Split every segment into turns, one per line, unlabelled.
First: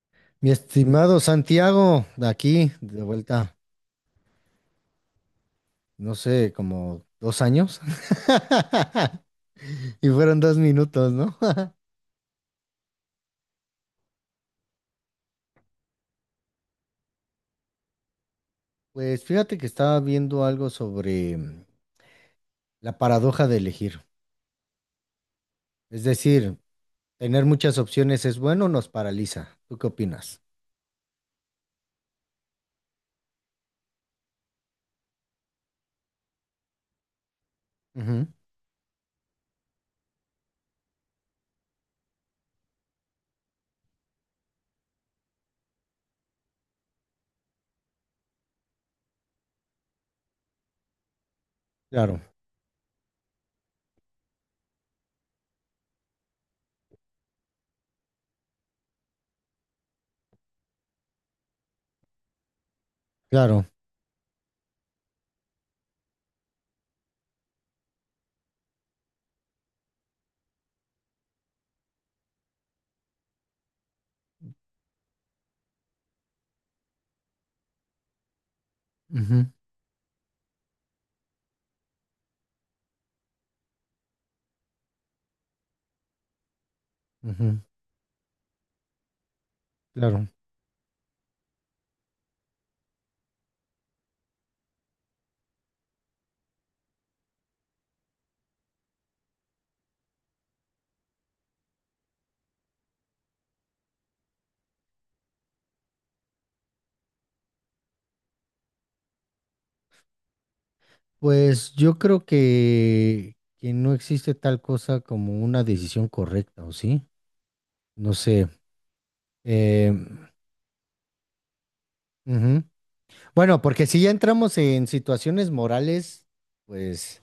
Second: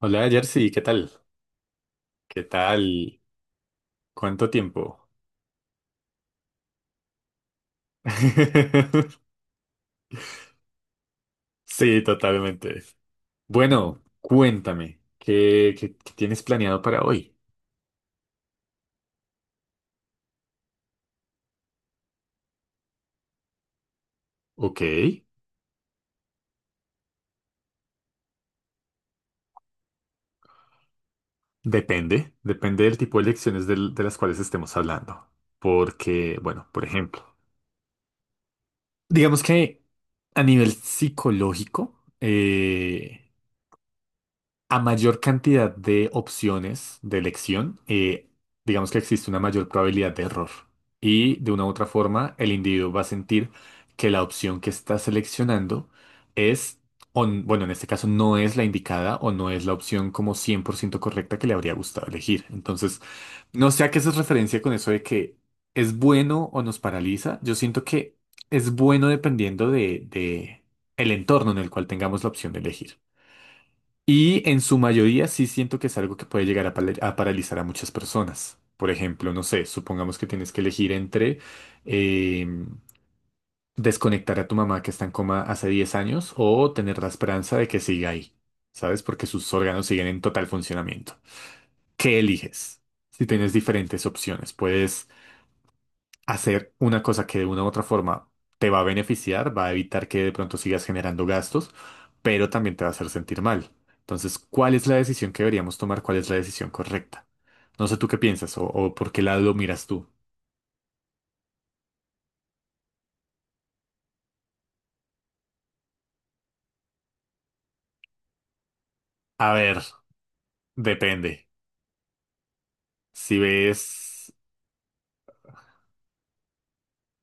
Hola
Mi
Jersey, ¿qué tal?
estimado Santiago, de
¿Qué
aquí, de
tal?
vuelta,
¿Cuánto tiempo?
no sé, como 2 años. Y fueron 2 minutos, ¿no?
Sí, totalmente. Bueno, cuéntame, ¿qué tienes planeado para hoy?
Pues fíjate que estaba viendo algo sobre la paradoja de elegir.
Ok,
Es decir, tener muchas opciones es bueno o nos paraliza. ¿Tú qué opinas?
depende, depende del tipo de lecciones de las cuales estemos hablando. Porque, bueno, por ejemplo,
Ujú.
digamos que a nivel psicológico, a mayor cantidad de opciones de elección, digamos que existe una mayor probabilidad de error. Y de una u otra
Claro,
forma, el individuo va a sentir que la opción que está seleccionando es, o bueno, en este caso no es la indicada o no es la opción como 100% correcta que le habría gustado elegir. Entonces,
claro.
no sé a qué haces referencia con eso de que es bueno o nos paraliza. Yo siento que es bueno dependiendo de el entorno en el cual tengamos la opción de elegir. Y en su mayoría sí siento que es algo que puede llegar a, a paralizar a muchas personas. Por ejemplo, no
Ujú.
sé, supongamos que tienes que elegir entre eh, desconectar a tu mamá que está en coma hace 10 años o tener la esperanza
Ujú.
de que siga ahí, ¿sabes? Porque sus órganos siguen en
Claro.
total funcionamiento. ¿Qué eliges? Si tienes diferentes opciones, puedes hacer una cosa que de una u otra forma te va a beneficiar, va a evitar que de pronto sigas generando gastos, pero también te va a hacer sentir mal. Entonces, ¿cuál es la decisión que deberíamos tomar? ¿Cuál es la decisión correcta? No sé tú qué piensas o por qué lado lo miras tú.
Pues yo creo que no existe tal cosa como una decisión correcta, ¿o sí? No sé.
A ver,
Eh,
depende.
Ujú.
Si
Bueno, porque
ves,
si ya entramos en situaciones morales, pues,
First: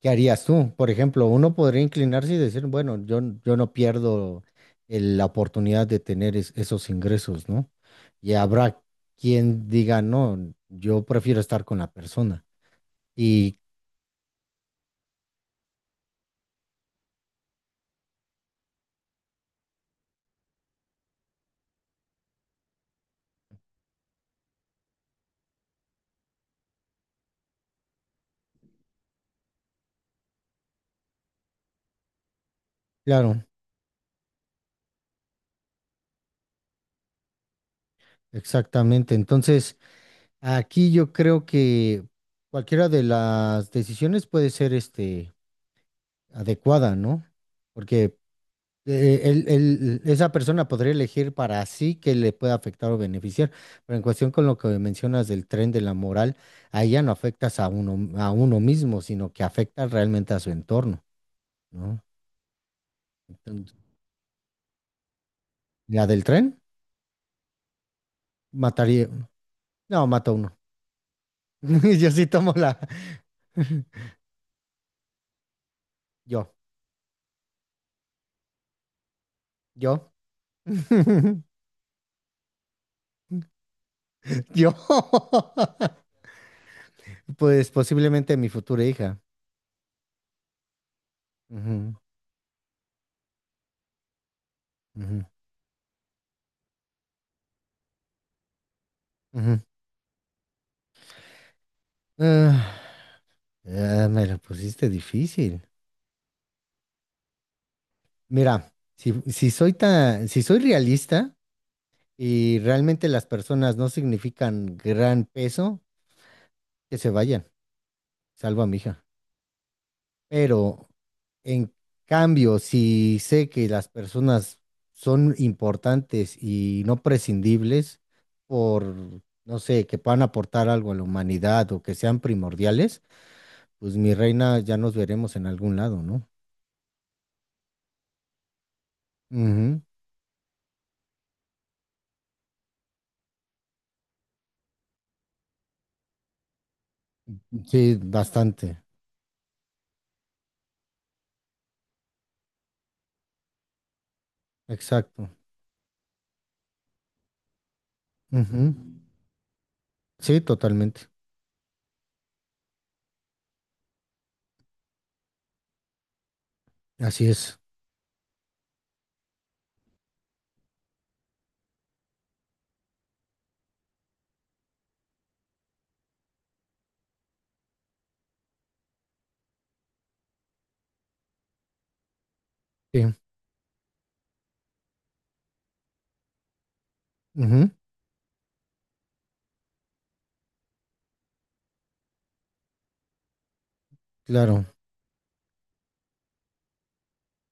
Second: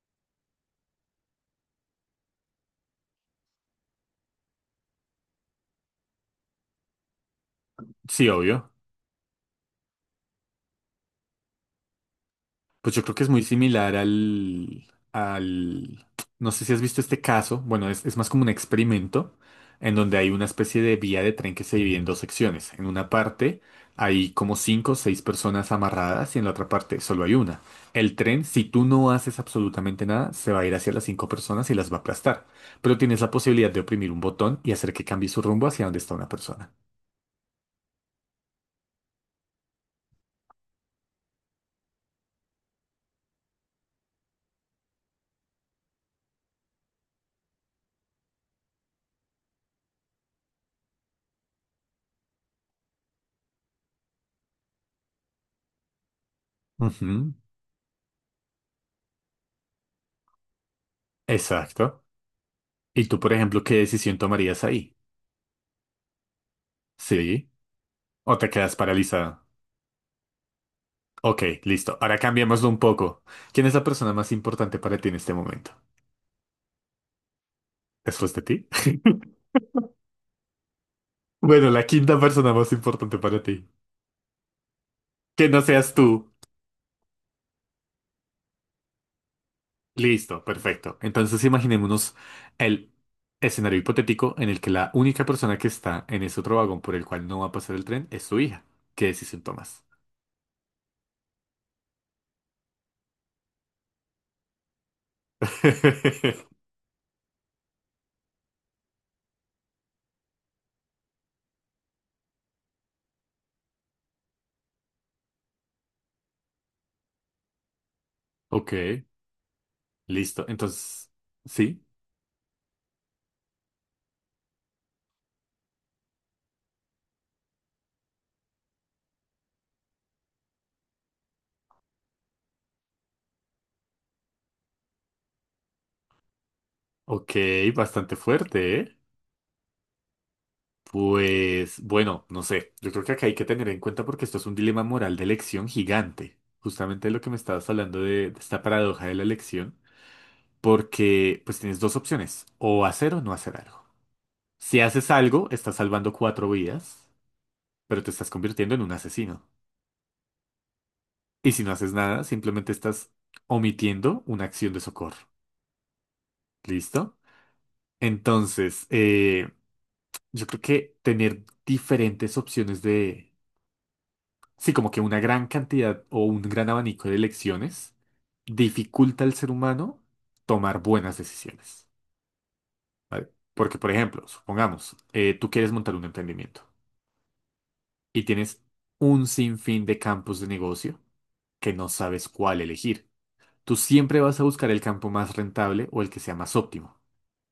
¿qué harías tú? Por ejemplo, uno podría inclinarse y decir, bueno, yo no pierdo la oportunidad de tener esos ingresos, ¿no?
sí,
Y
obvio.
habrá quien diga, no, yo prefiero estar con la persona.
Pues yo creo que es muy
Y
similar al, no sé si has visto este caso, bueno, es más como un experimento en donde hay una especie de vía de tren que se divide en dos secciones. En una parte hay como cinco o seis personas amarradas y en la otra parte solo hay una. El tren, si tú no haces absolutamente nada, se va a ir hacia las cinco personas y las va a aplastar. Pero tienes la
claro,
posibilidad de oprimir un botón y hacer que cambie su rumbo hacia donde está una persona.
exactamente. Entonces, aquí yo creo que cualquiera de las decisiones puede ser, este, adecuada, ¿no? Porque esa persona podría elegir para sí que le pueda afectar o beneficiar, pero en cuestión con lo que mencionas del tren de la moral, ahí ya no
Ujú,
afectas a uno mismo, sino que afectas realmente a su entorno, ¿no?
exacto. ¿Y tú, por ejemplo,
Entonces,
qué decisión tomarías ahí?
la del tren
Sí. O te quedas
mataría,
paralizada.
no, mata a uno.
Ok, listo.
Yo
Ahora
sí tomo
cambiémoslo un
la,
poco. ¿Quién es la persona más importante para ti en este momento?
yo,
¿Después de ti?
yo,
Bueno, la quinta persona más importante para ti.
yo,
Que no seas tú.
pues posiblemente mi futura hija.
Listo, perfecto. Entonces
Ujú.
imaginémonos el escenario hipotético en el que la
Ujú.
única persona que está en ese otro vagón por el cual no va a pasar el tren es tu hija. ¿Qué decisión
Ujú.
tomas?
Ah, ah, me lo pusiste difícil. Mira, si soy realista y realmente las personas no significan gran peso, que se vayan, salvo a
Ok,
mi hija.
listo.
Pero
Entonces,
en
sí.
cambio, si sé que las personas son importantes y no prescindibles por, no sé, que puedan aportar algo a la humanidad o que sean primordiales, pues mi reina ya nos veremos en algún lado, ¿no?
Ok, bastante fuerte, ¿eh?
Ujú.
Pues bueno, no sé, yo creo que acá hay que tener en cuenta porque esto es un dilema moral de elección gigante, justamente lo que me estabas
Sí,
hablando de esta
bastante.
paradoja de la elección, porque pues tienes dos opciones, o hacer o no hacer algo. Si haces
Exacto.
algo, estás salvando cuatro vidas, pero te estás convirtiendo
Ujú.
en un asesino.
Sí, totalmente.
Y si no haces nada, simplemente estás omitiendo una acción de socorro. ¿Listo?
Así es.
Entonces, yo creo que tener diferentes opciones de sí, como que una gran cantidad o un gran abanico de elecciones dificulta al ser humano tomar buenas decisiones,
Sí.
¿vale? Porque, por ejemplo, supongamos, tú quieres montar un emprendimiento
Ujú.
y tienes un sinfín de campos de negocio que no sabes cuál elegir. Tú siempre vas a
Claro.
buscar el campo más rentable o el que sea más óptimo.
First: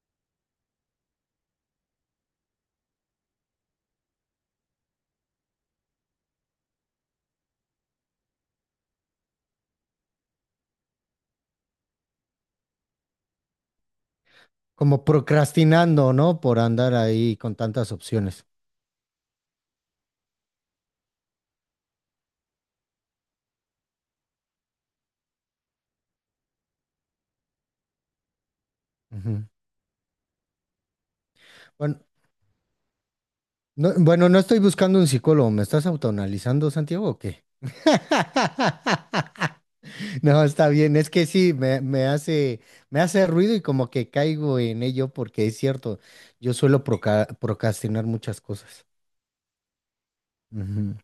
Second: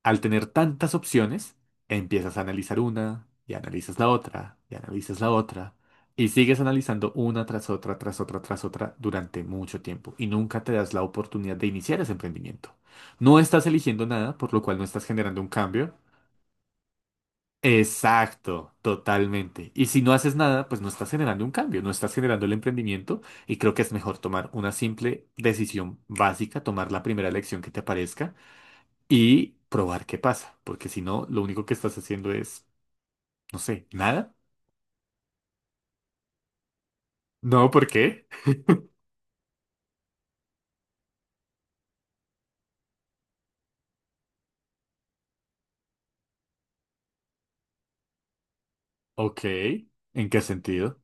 Al tener tantas opciones, empiezas a analizar una y analizas la otra y analizas la otra y sigues analizando una tras otra, tras otra, tras otra durante mucho tiempo y nunca te das la oportunidad de iniciar ese emprendimiento. No estás eligiendo nada, por lo cual no estás
Como
generando un cambio.
procrastinando, ¿no? Por andar ahí con tantas opciones.
Exacto, totalmente. Y si no haces nada, pues no estás generando un cambio, no estás generando el emprendimiento y creo que es mejor tomar una simple decisión básica, tomar la primera elección que te aparezca
Ujú.
y probar qué pasa, porque si no, lo único que estás
Bueno,
haciendo es, no sé,
no, bueno,
nada.
no estoy buscando un psicólogo. ¿Me estás autoanalizando, Santiago, o qué?
No, ¿por qué?
No, está bien. Es que sí, me hace ruido y como que caigo en ello porque es cierto, yo suelo procrastinar muchas cosas.
Ok, ¿en qué sentido?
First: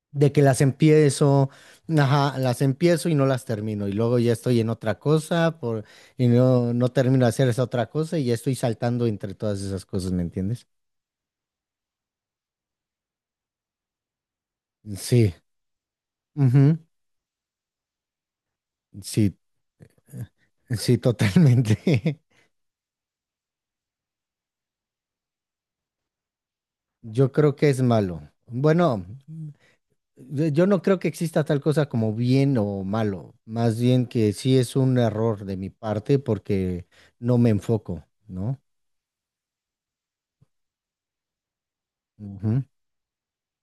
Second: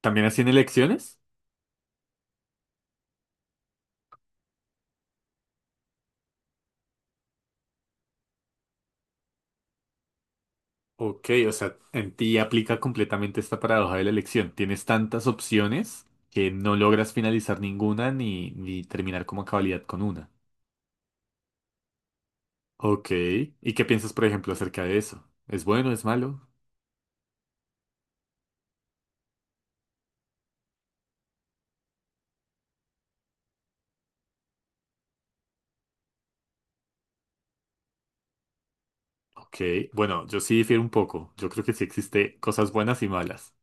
¿También
De que
hacían
las
elecciones?
empiezo, ajá, las empiezo y no las termino, y luego ya estoy en otra cosa por, y no, no termino de hacer esa otra cosa y ya estoy saltando entre todas esas cosas, ¿me entiendes?
Ok, o sea, en ti aplica completamente esta paradoja de la elección. Tienes tantas
Sí.
opciones que no
Ujú.
logras finalizar ninguna ni terminar
Sí,
como a cabalidad con una.
sí, totalmente.
Ok, ¿y qué piensas, por ejemplo, acerca de eso? ¿Es bueno, es malo?
Yo creo que es malo. Bueno, yo no creo que exista tal cosa como bien o malo, más bien que sí es un error de mi parte porque no me enfoco, ¿no?
Ok, bueno, yo sí difiero un poco. Yo creo que sí existe
Ujú.
cosas buenas y malas.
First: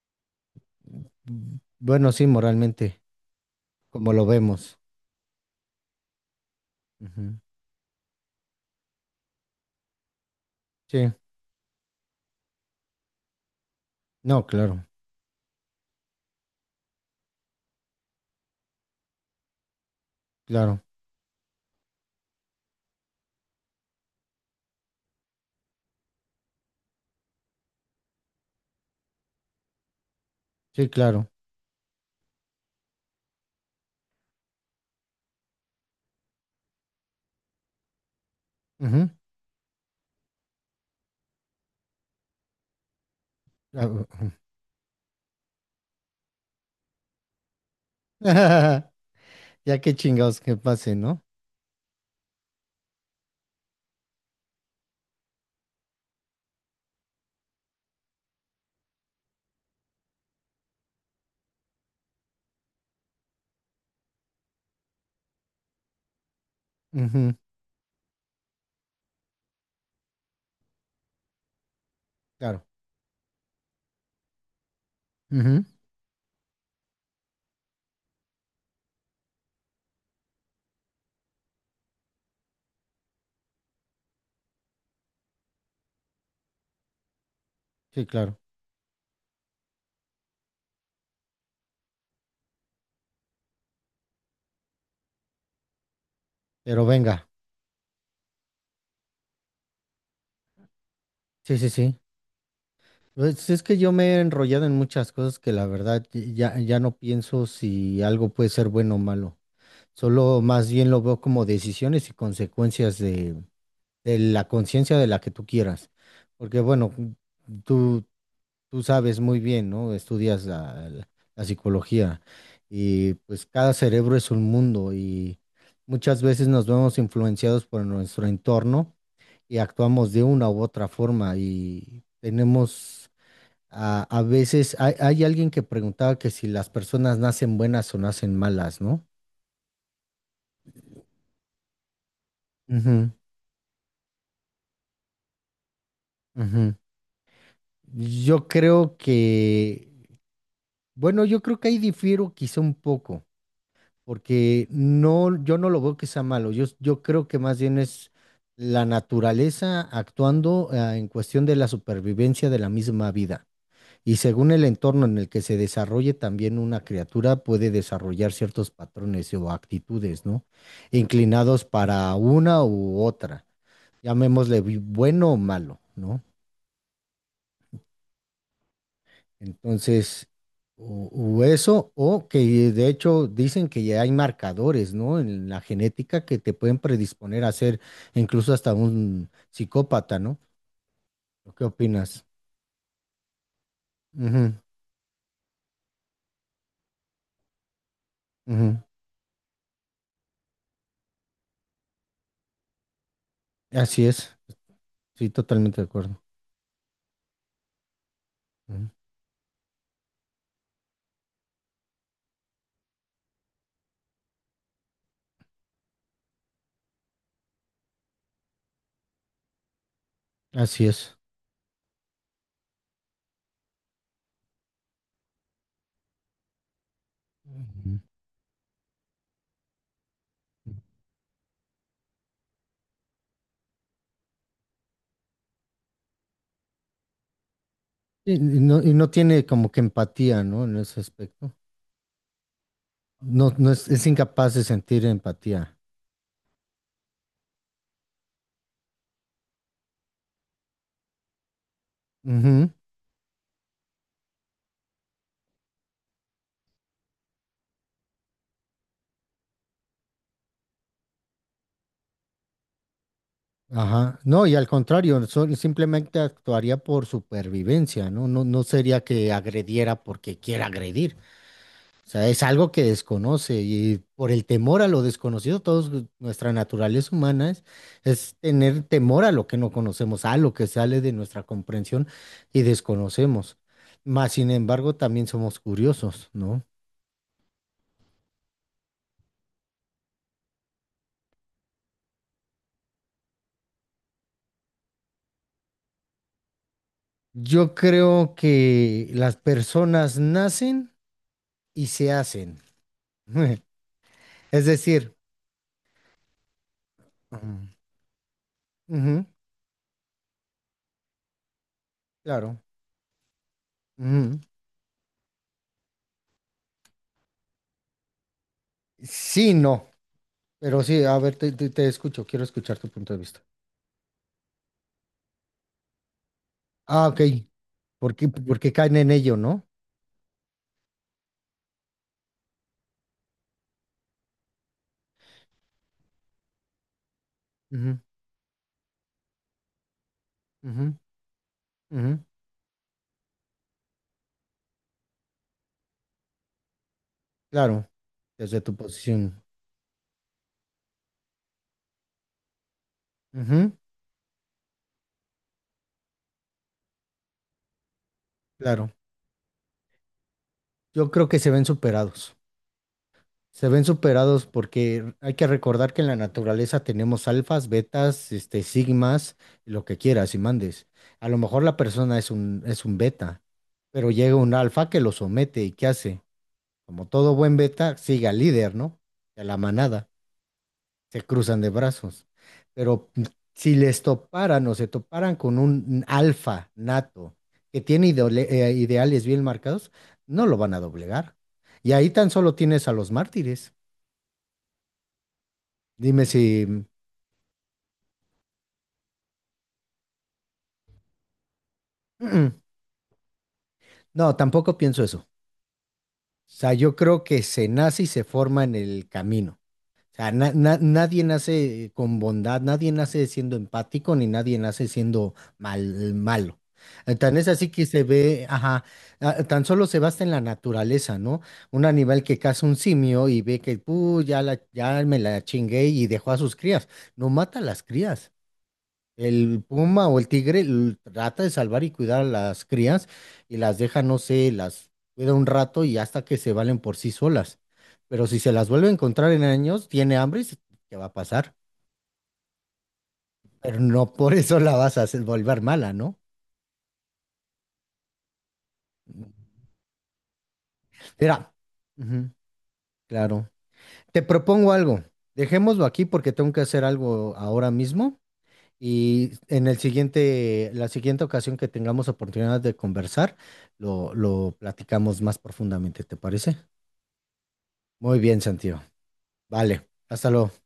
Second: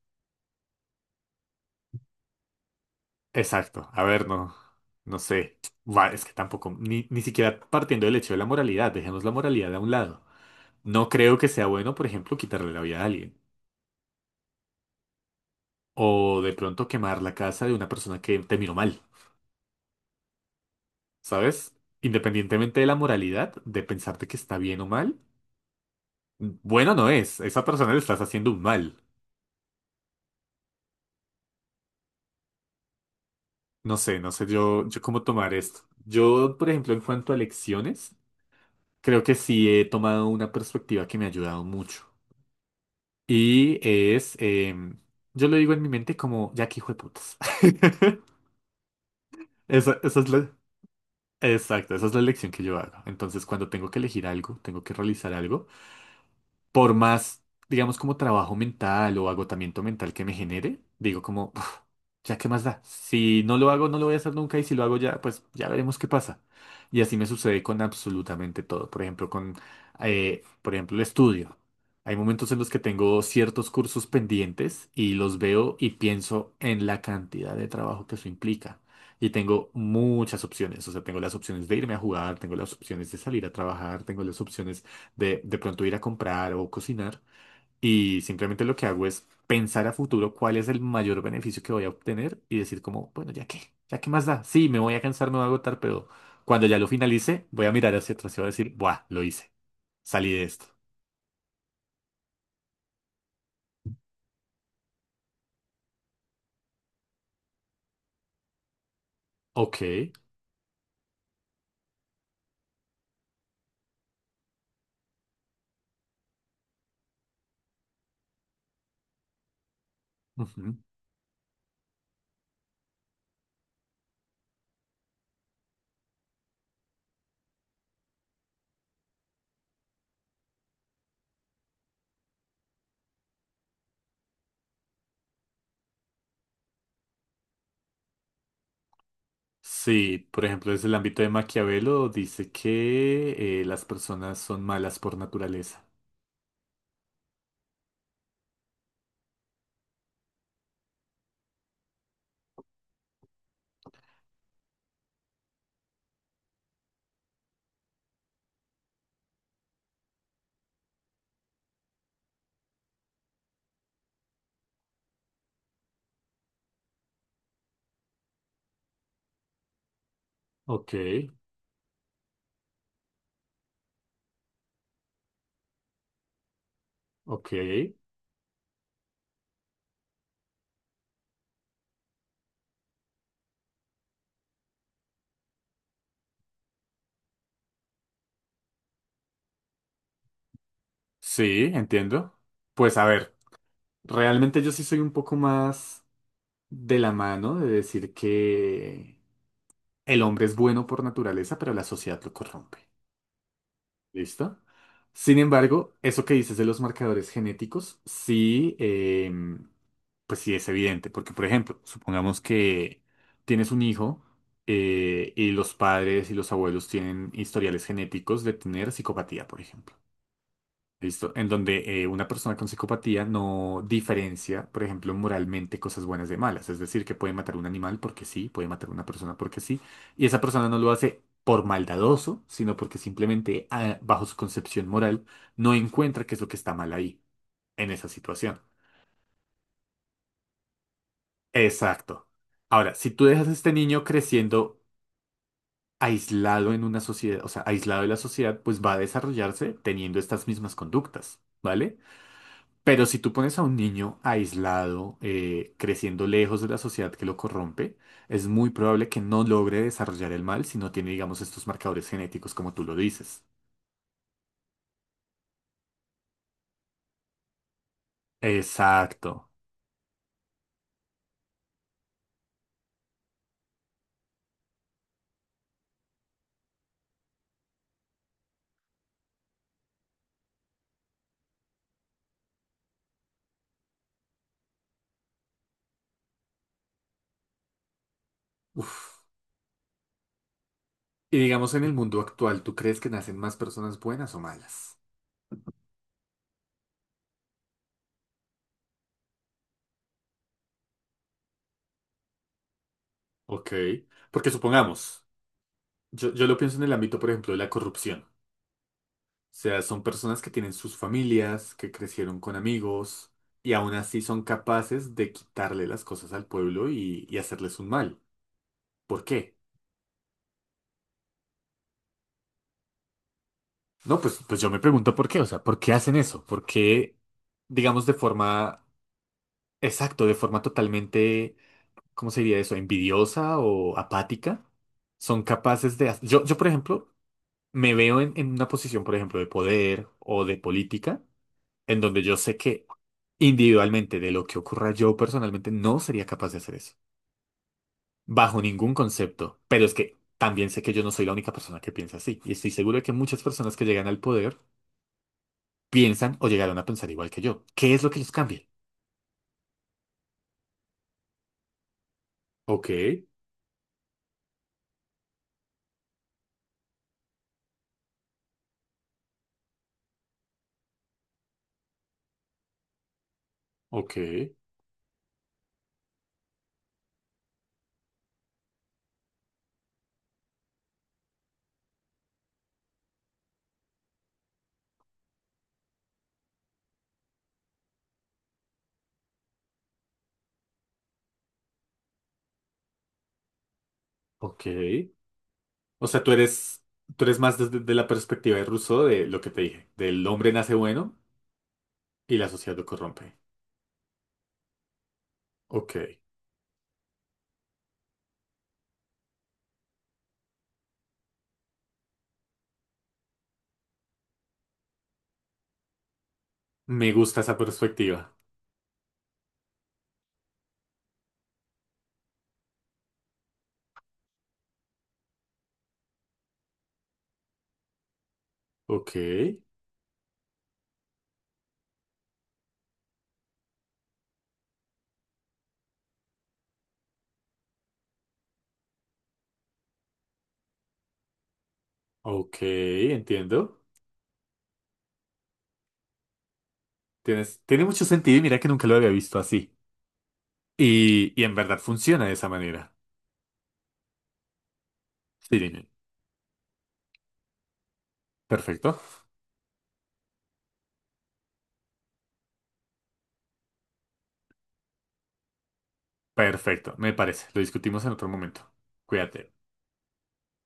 Bueno, sí, moralmente.
Exacto. A
Como lo
ver, no,
vemos.
no sé. Va, es que tampoco, ni
Ujú.
siquiera partiendo del hecho de la moralidad, dejemos la moralidad a un lado. No
Sí,
creo que sea bueno, por ejemplo, quitarle la vida a alguien.
no, claro,
O de pronto quemar la casa de una persona que te miró mal,
claro,
¿sabes? Independientemente de la moralidad, de pensar de que está bien o mal, bueno no es. A esa persona le estás haciendo un mal.
sí, claro.
No sé, no sé yo cómo tomar esto. Yo, por ejemplo, en cuanto a lecciones,
Ujú,
creo que sí he tomado una perspectiva que me ha ayudado mucho. Y
claro, ujú.
es, yo lo digo en mi mente como, ya que hijo de putas.
Ya que
Esa es
chingados
la,
que pase, ¿no?
exacto, esa es la elección que yo hago. Entonces, cuando tengo que elegir algo, tengo que realizar algo, por más, digamos, como trabajo mental o agotamiento mental que me genere, digo como, ya, ¿qué más da? Si no lo hago, no lo voy a hacer nunca y si lo hago ya, pues ya veremos qué pasa. Y así me
Ujú.
sucede con absolutamente todo. Por ejemplo, con, por ejemplo, el estudio. Hay momentos en
Claro.
los que tengo ciertos cursos pendientes y los
Ujú.
veo y pienso en la cantidad de trabajo que eso implica. Y tengo muchas opciones. O sea, tengo las opciones de irme a jugar, tengo las opciones de salir a trabajar, tengo las opciones de pronto ir a comprar o cocinar.
Sí,
Y
claro.
simplemente lo que hago es pensar a futuro cuál es el mayor beneficio que voy a obtener y decir como, bueno, ya qué más da. Sí, me voy a cansar, me voy a agotar, pero cuando ya
Pero
lo
venga,
finalice, voy a mirar hacia atrás y voy a decir, buah, lo hice, salí de esto.
sí, sí, sí. Pues es que yo me he enrollado en muchas cosas que la verdad ya, ya no pienso si algo puede ser bueno o malo.
Ok.
Solo más bien lo veo como decisiones y consecuencias de la conciencia de la que tú quieras. Porque bueno, tú, tú sabes muy bien, ¿no? Estudias
Ujú.
la psicología y pues cada cerebro es un mundo y muchas veces nos vemos influenciados por nuestro entorno y actuamos de una u otra forma y tenemos a veces, hay alguien que preguntaba que si las personas nacen buenas o nacen malas, ¿no?
Sí, por ejemplo, desde el ámbito de Maquiavelo dice
Ujú,
que las personas son malas por naturaleza.
ujú. Yo creo que, bueno, yo creo que ahí difiero quizá un poco. Porque no, yo no lo veo que sea malo. Yo creo que más bien es la naturaleza actuando, en cuestión de la supervivencia de la misma vida. Y según el entorno en el que se desarrolle, también una criatura puede desarrollar ciertos patrones o actitudes, ¿no?
Ok,
Inclinados para una u otra, llamémosle bueno o malo, ¿no?
ok.
Entonces, o eso, o que de hecho dicen que ya hay marcadores, ¿no? En la genética que te pueden predisponer a ser incluso hasta un psicópata, ¿no? O,
Sí,
¿qué opinas?
entiendo. Pues a ver,
Ujú,
realmente yo sí soy un poco más de la mano de decir
ujú.
que el hombre es bueno por naturaleza, pero la sociedad lo corrompe.
Así es,
¿Listo?
sí,
Sin
totalmente de
embargo,
acuerdo.
eso que dices de los marcadores genéticos, sí,
Ujú.
pues sí es evidente, porque por ejemplo, supongamos que tienes un hijo y los padres y los abuelos tienen historiales genéticos de tener psicopatía, por ejemplo.
Así es.
Listo. En donde una persona con psicopatía no diferencia, por ejemplo, moralmente cosas buenas de malas. Es decir, que puede matar a un animal
Ujú.
porque sí, puede matar a una persona porque sí. Y esa persona no lo hace por maldadoso, sino porque simplemente, ah, bajo su concepción moral, no encuentra qué es lo que está mal ahí, en esa
Y
situación.
no, y no tiene como que empatía, ¿no? En ese aspecto.
Exacto. Ahora, si tú dejas a
No, no
este
es,
niño
es incapaz de
creciendo
sentir empatía.
aislado en una sociedad, o sea, aislado de la sociedad, pues va a desarrollarse teniendo estas mismas conductas, ¿vale? Pero si tú pones a un niño aislado, creciendo lejos de la sociedad que lo corrompe, es muy probable que no logre desarrollar el mal si no tiene, digamos, estos marcadores genéticos como tú lo dices.
Ajá. No, y al contrario, simplemente actuaría por supervivencia, ¿no? No, no sería que
Exacto.
agrediera porque quiera agredir. O sea, es algo que desconoce y por el temor a lo desconocido, todos nuestra naturaleza humana es tener temor a lo que no conocemos, a lo que sale de nuestra comprensión y desconocemos. Mas, sin embargo, también somos curiosos, ¿no?
Uf. Y digamos, en el mundo actual, ¿tú crees que nacen más personas buenas o malas?
Yo creo que las personas nacen y se hacen.
Ok. Porque
Es decir.
supongamos, yo lo pienso en el ámbito, por ejemplo, de la corrupción.
Ujú,
Sea, son personas que tienen sus familias, que crecieron con
claro.
amigos y aún así
Ujú.
son capaces de quitarle las cosas al pueblo y hacerles un mal. ¿Por
Sí,
qué?
no, pero sí, a ver, te escucho, quiero escuchar tu punto de vista.
No, pues, pues yo me pregunto por qué, o sea, ¿por qué hacen eso? ¿Por
Ah,
qué,
ok.
digamos, de
¿Por qué
forma,
caen en ello, no?
exacto, de forma totalmente, ¿cómo se diría eso? ¿Envidiosa o apática? Son capaces de... Yo, por ejemplo, me
Ujú,
veo en una posición, por ejemplo, de poder o de
ujú,
política. En
ujú.
donde yo sé que individualmente de lo que ocurra yo personalmente no sería capaz de hacer eso,
Claro, desde
bajo
tu
ningún
posición.
concepto, pero es que también sé que yo no soy la única persona que piensa así y estoy seguro de que muchas
Ujú.
personas que llegan al poder piensan o llegaron a pensar igual que yo. ¿Qué es lo que los cambia?
Claro, yo creo que se ven superados.
Ok,
Se ven superados porque hay que recordar que en la naturaleza tenemos alfas, betas, este, sigmas, lo que quieras y mandes. A lo mejor la persona es un beta, pero
ok,
llega un alfa que lo somete y ¿qué hace? Como todo buen beta, sigue al líder, ¿no? Y a la manada. Se cruzan de brazos. Pero si les toparan o se toparan con un alfa nato que tiene ideales bien marcados, no lo van a doblegar. Y ahí tan solo tienes a los mártires.
ok. O sea,
Dime si... Mm.
tú eres más desde de la perspectiva de Rousseau de lo que te dije, del hombre nace bueno y la
Mm.
sociedad lo corrompe.
No, tampoco pienso eso. O
Ok,
sea, yo creo que se nace y se forma en el camino. O sea, nadie nace con bondad, nadie nace siendo empático, ni nadie nace siendo malo.
me
Tan
gusta
es
esa
así que se
perspectiva.
ve, ajá, tan solo se basa en la naturaleza, ¿no? Un animal que caza un simio y ve que, "Puh, ya me la chingué y dejó a sus crías. No mata a las crías.
Ok,
El puma o el tigre trata de salvar y cuidar a las crías y las deja, no sé, las cuida un rato y hasta que se valen por sí solas. Pero si se las vuelve a encontrar en años, tiene hambre y ¿qué va a pasar?
ok,
Pero
entiendo.
no por eso la vas a hacer volver mala, ¿no?
Tienes, tiene mucho sentido y mira que nunca lo había visto así. Y en
Mira,
verdad funciona de
ujú,
esa manera.
claro. Te propongo algo.
Sí,
Dejémoslo
dime.
aquí porque tengo que hacer algo ahora mismo.
Perfecto.
Y en la siguiente ocasión que tengamos oportunidad de conversar, lo platicamos más profundamente, ¿te parece?
Perfecto, me parece. Lo discutimos en
Muy
otro
bien,
momento.
Santiago.
Cuídate.
Vale, hasta luego.